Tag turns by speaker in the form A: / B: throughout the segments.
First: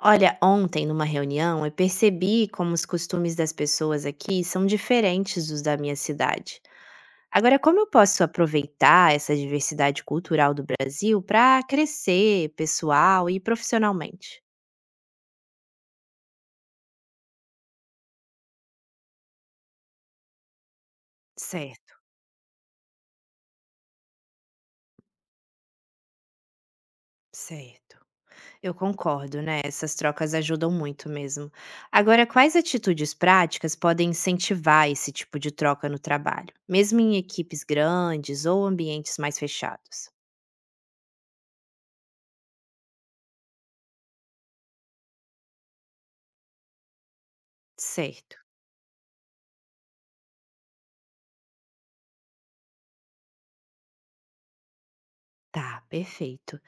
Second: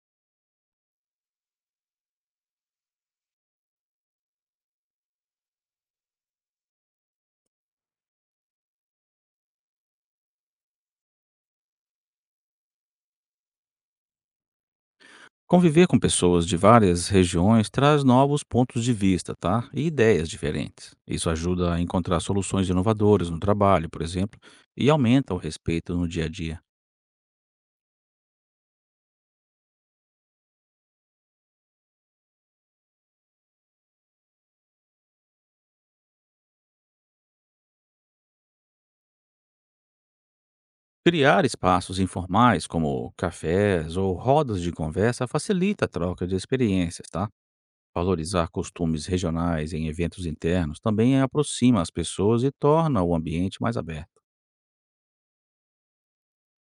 A: Olha, ontem numa reunião eu percebi como os costumes das pessoas aqui são diferentes dos da minha cidade. Agora, como eu posso aproveitar essa diversidade cultural do Brasil para crescer pessoal e profissionalmente?
B: Conviver com pessoas de várias regiões traz novos pontos de vista, tá? E ideias diferentes. Isso ajuda a
A: Certo,
B: encontrar soluções inovadoras no trabalho, por exemplo, e aumenta o respeito no dia a dia.
A: certo. Eu concordo, né? Essas trocas ajudam muito mesmo. Agora, quais atitudes práticas podem incentivar esse tipo de troca no trabalho, mesmo em equipes grandes ou ambientes mais fechados?
B: Criar espaços informais, como cafés ou rodas de conversa, facilita a troca de experiências, tá?
A: Certo.
B: Valorizar costumes regionais em eventos internos também aproxima as pessoas e torna o ambiente mais aberto.
A: Tá, perfeito.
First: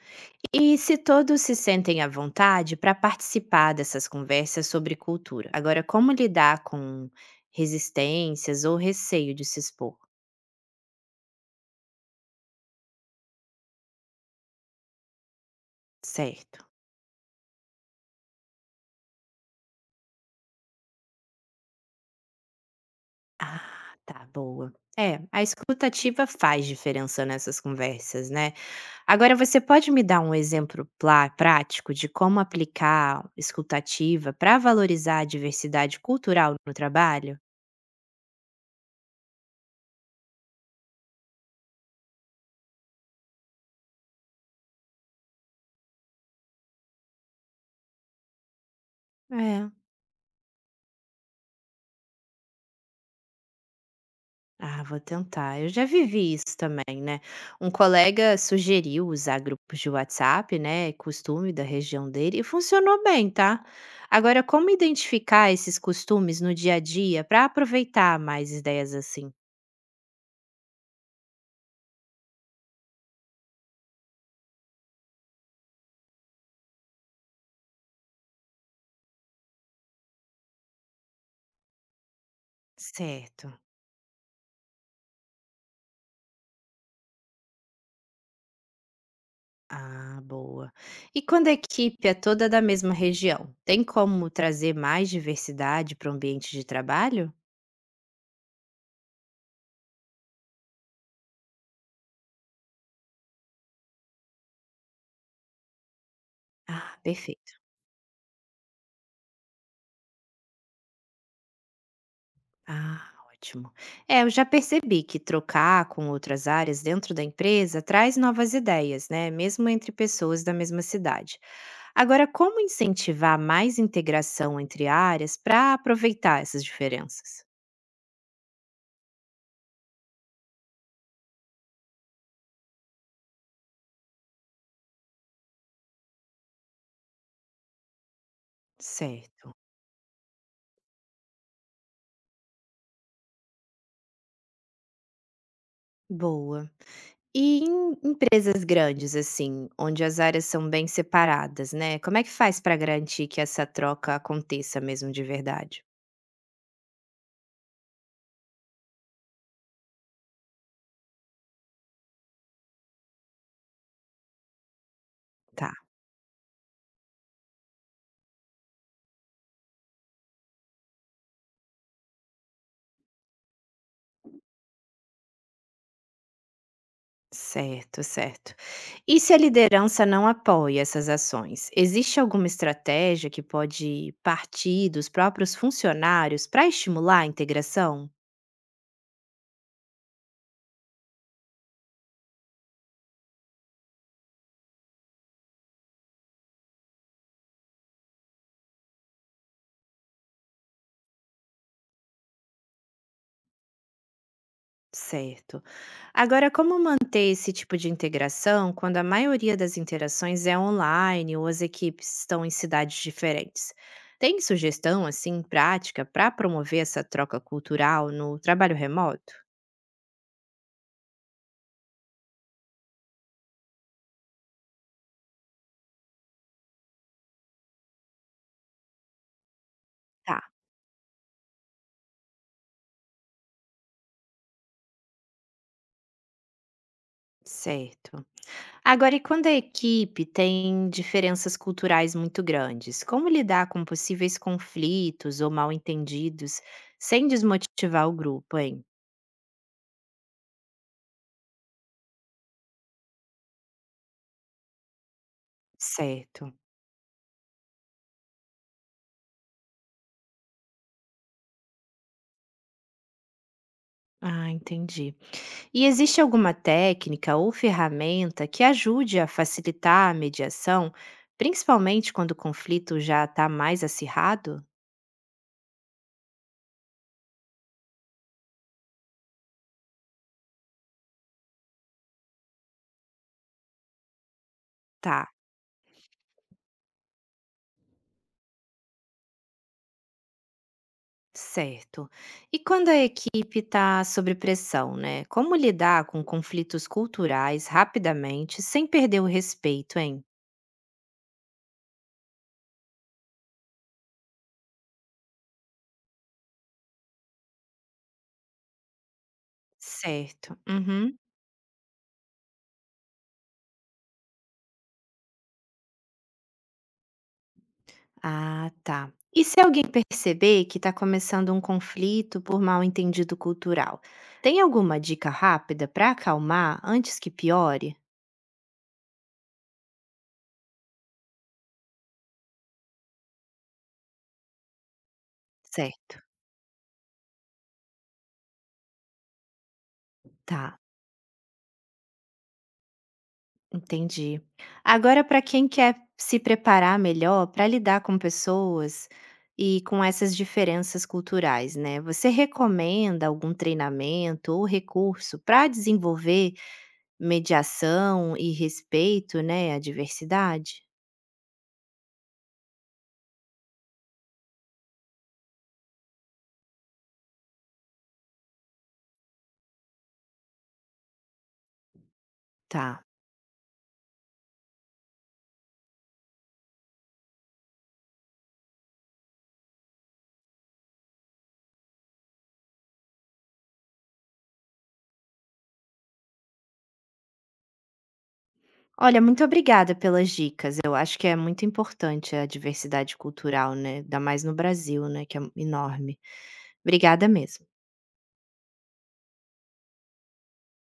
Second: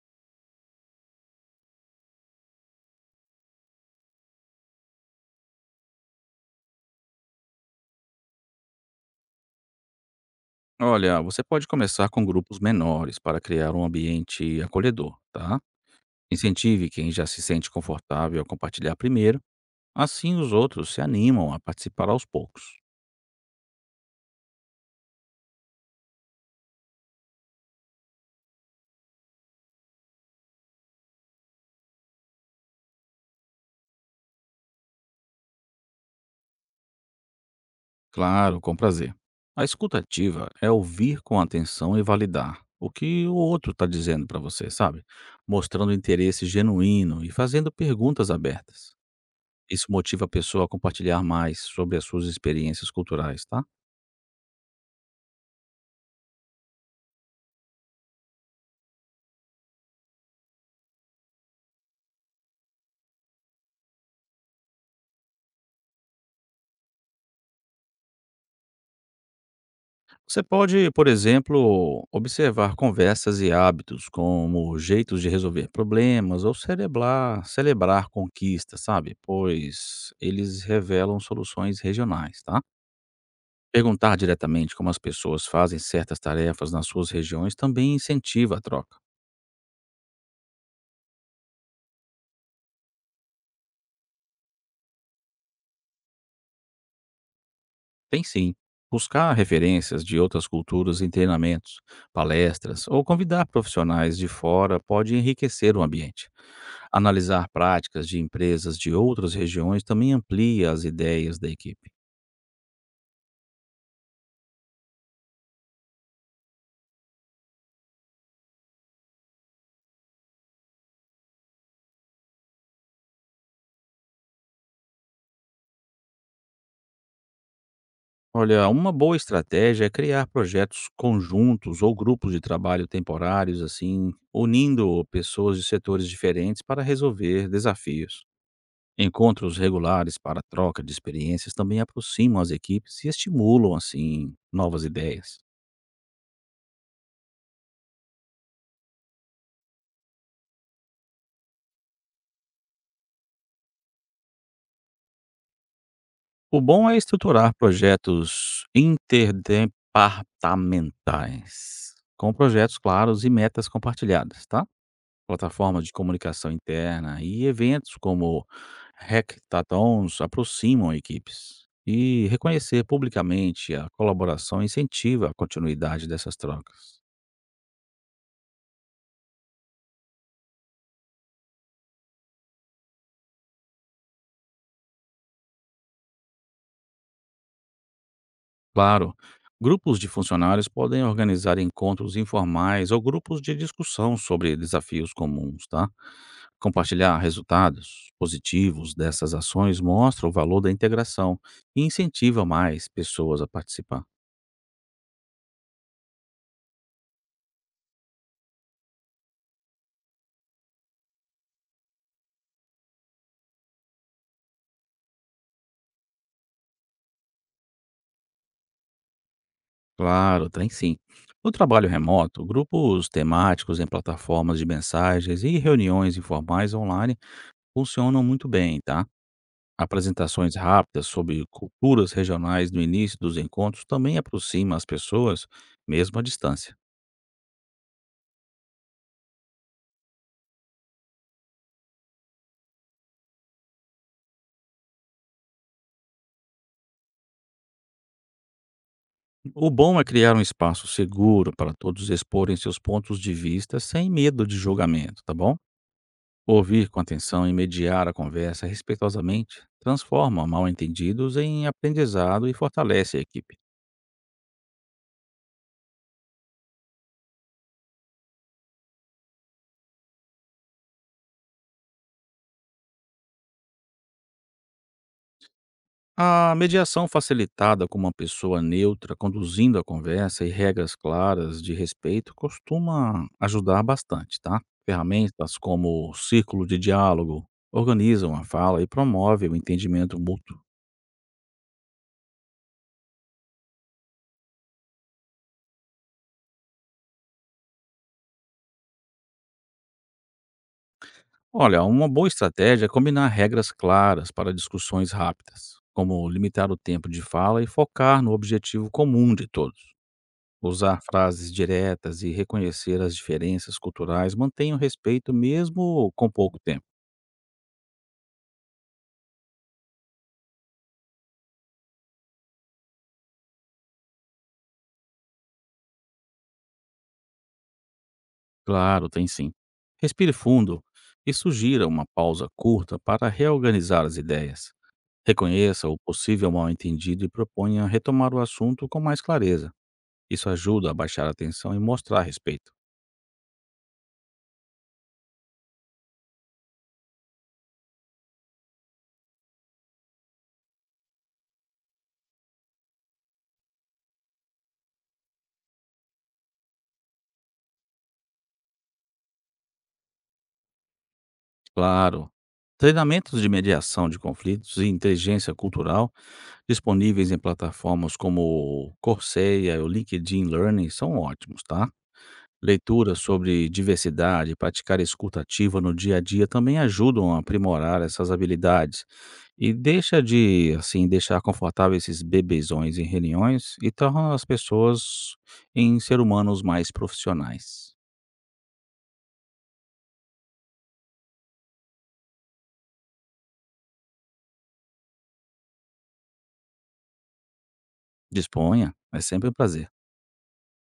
A: E se todos se sentem à vontade para participar dessas conversas sobre cultura? Agora, como lidar com resistências ou receio de se expor?
B: Olha, você pode começar com grupos menores para criar um ambiente acolhedor, tá?
A: Certo.
B: Incentive quem já se sente confortável a compartilhar primeiro, assim os outros se animam a participar aos poucos.
A: Ah, tá, boa. É, a escutativa faz diferença nessas conversas, né? Agora, você pode me dar um exemplo prático de como aplicar escutativa para valorizar a diversidade cultural no trabalho?
B: Claro, com prazer. A escuta ativa é ouvir com atenção e validar o que o outro está dizendo para você, sabe? Mostrando interesse genuíno e fazendo perguntas abertas.
A: É.
B: Isso motiva a pessoa a compartilhar mais sobre as suas experiências culturais, tá?
A: Ah, vou tentar. Eu já vivi isso também, né? Um colega sugeriu usar grupos de WhatsApp, né? Costume da região dele, e funcionou bem, tá? Agora, como identificar esses costumes no dia a dia para aproveitar mais ideias assim?
B: Você pode, por exemplo, observar conversas e hábitos, como jeitos de resolver problemas ou celebrar conquistas, sabe? Pois eles revelam soluções regionais, tá?
A: Certo.
B: Perguntar diretamente como as pessoas fazem certas tarefas nas suas regiões também incentiva a troca.
A: Ah, boa. E quando a equipe é toda da mesma região, tem como trazer mais diversidade para o ambiente de trabalho?
B: Tem sim. Buscar referências de outras culturas em treinamentos, palestras ou convidar profissionais de fora pode enriquecer o ambiente.
A: Ah,
B: Analisar
A: perfeito.
B: práticas de empresas de outras regiões também amplia as ideias da equipe.
A: Ah, ótimo. É, eu já percebi que trocar com outras áreas dentro da empresa traz novas ideias, né? Mesmo entre pessoas da mesma cidade. Agora, como incentivar mais integração entre áreas para aproveitar essas diferenças?
B: Olha, uma boa estratégia é criar projetos conjuntos ou grupos de trabalho temporários, assim, unindo pessoas de setores diferentes para resolver desafios.
A: Certo.
B: Encontros regulares para troca de experiências também aproximam as equipes e estimulam, assim, novas ideias.
A: Boa. E em empresas grandes, assim, onde as áreas são bem separadas, né? Como é que faz para garantir que essa troca aconteça mesmo de verdade?
B: O bom é estruturar projetos interdepartamentais, com projetos claros e metas compartilhadas, tá?
A: Tá.
B: Plataformas de comunicação interna e eventos como hackathons aproximam equipes. E reconhecer publicamente a colaboração incentiva a continuidade dessas trocas.
A: Certo, certo. E se a liderança não apoia essas ações, existe alguma estratégia que pode partir dos próprios funcionários para estimular a integração?
B: Claro, grupos de funcionários podem organizar encontros informais ou grupos de discussão sobre desafios comuns, tá? Compartilhar resultados positivos dessas ações mostra o valor da integração e incentiva mais pessoas a participar.
A: Certo. Agora, como manter esse tipo de integração quando a maioria das interações é online ou as equipes estão em cidades diferentes? Tem sugestão assim prática para promover essa troca cultural no trabalho remoto?
B: Claro, tem sim. No trabalho remoto, grupos temáticos em plataformas de mensagens e reuniões informais online funcionam muito bem, tá?
A: Tá,
B: Apresentações rápidas sobre culturas regionais no início dos encontros também aproxima as pessoas, mesmo à distância.
A: certo. Agora, e quando a equipe tem diferenças culturais muito grandes, como lidar com possíveis conflitos ou mal-entendidos sem desmotivar o grupo, hein?
B: O bom é criar um espaço seguro para todos exporem seus pontos de vista sem medo de julgamento, tá bom?
A: Certo.
B: Ouvir com atenção e mediar a conversa respeitosamente transforma mal-entendidos em aprendizado e fortalece a equipe.
A: Ah, entendi. E existe alguma técnica ou ferramenta que ajude a facilitar a mediação, principalmente quando o conflito já está mais acirrado?
B: A mediação facilitada com uma pessoa neutra conduzindo a conversa e regras claras de respeito costuma ajudar bastante, tá?
A: Tá.
B: Ferramentas como o círculo de diálogo organizam a fala e promovem o entendimento mútuo.
A: Certo. E quando a equipe está sob pressão, né? Como lidar com conflitos culturais rapidamente sem perder o respeito, hein?
B: Olha, uma boa estratégia é combinar regras claras para discussões rápidas, como limitar o tempo de fala e focar no objetivo comum de todos.
A: Certo.
B: Usar
A: Uhum.
B: frases diretas e reconhecer as diferenças culturais mantém o respeito mesmo com pouco tempo.
A: Ah, tá. E se alguém perceber que está começando um conflito por mal entendido cultural, tem alguma dica rápida para acalmar antes que piore?
B: Claro, tem sim. Respire fundo e sugira uma pausa curta para reorganizar as ideias. Reconheça o
A: Certo.
B: possível mal-entendido e proponha retomar o assunto com mais clareza. Isso
A: Tá.
B: ajuda a baixar a tensão e mostrar respeito.
A: Entendi. Agora, para quem quer se preparar melhor para lidar com pessoas e com essas diferenças culturais, né? Você recomenda algum treinamento ou recurso para desenvolver mediação e respeito, né, à diversidade?
B: Claro, treinamentos de mediação de conflitos e inteligência cultural disponíveis em plataformas como o Coursera e o LinkedIn Learning são ótimos, tá?
A: Tá.
B: Leituras sobre diversidade e praticar escuta ativa no dia a dia também ajudam a aprimorar essas habilidades. E deixa de, assim, deixar confortáveis esses bebezões em reuniões e torna as pessoas em ser humanos mais profissionais.
A: Olha, muito obrigada pelas dicas. Eu acho que é muito importante a diversidade cultural, né? Ainda mais no Brasil, né? Que é enorme. Obrigada mesmo.
B: Disponha, é sempre um prazer.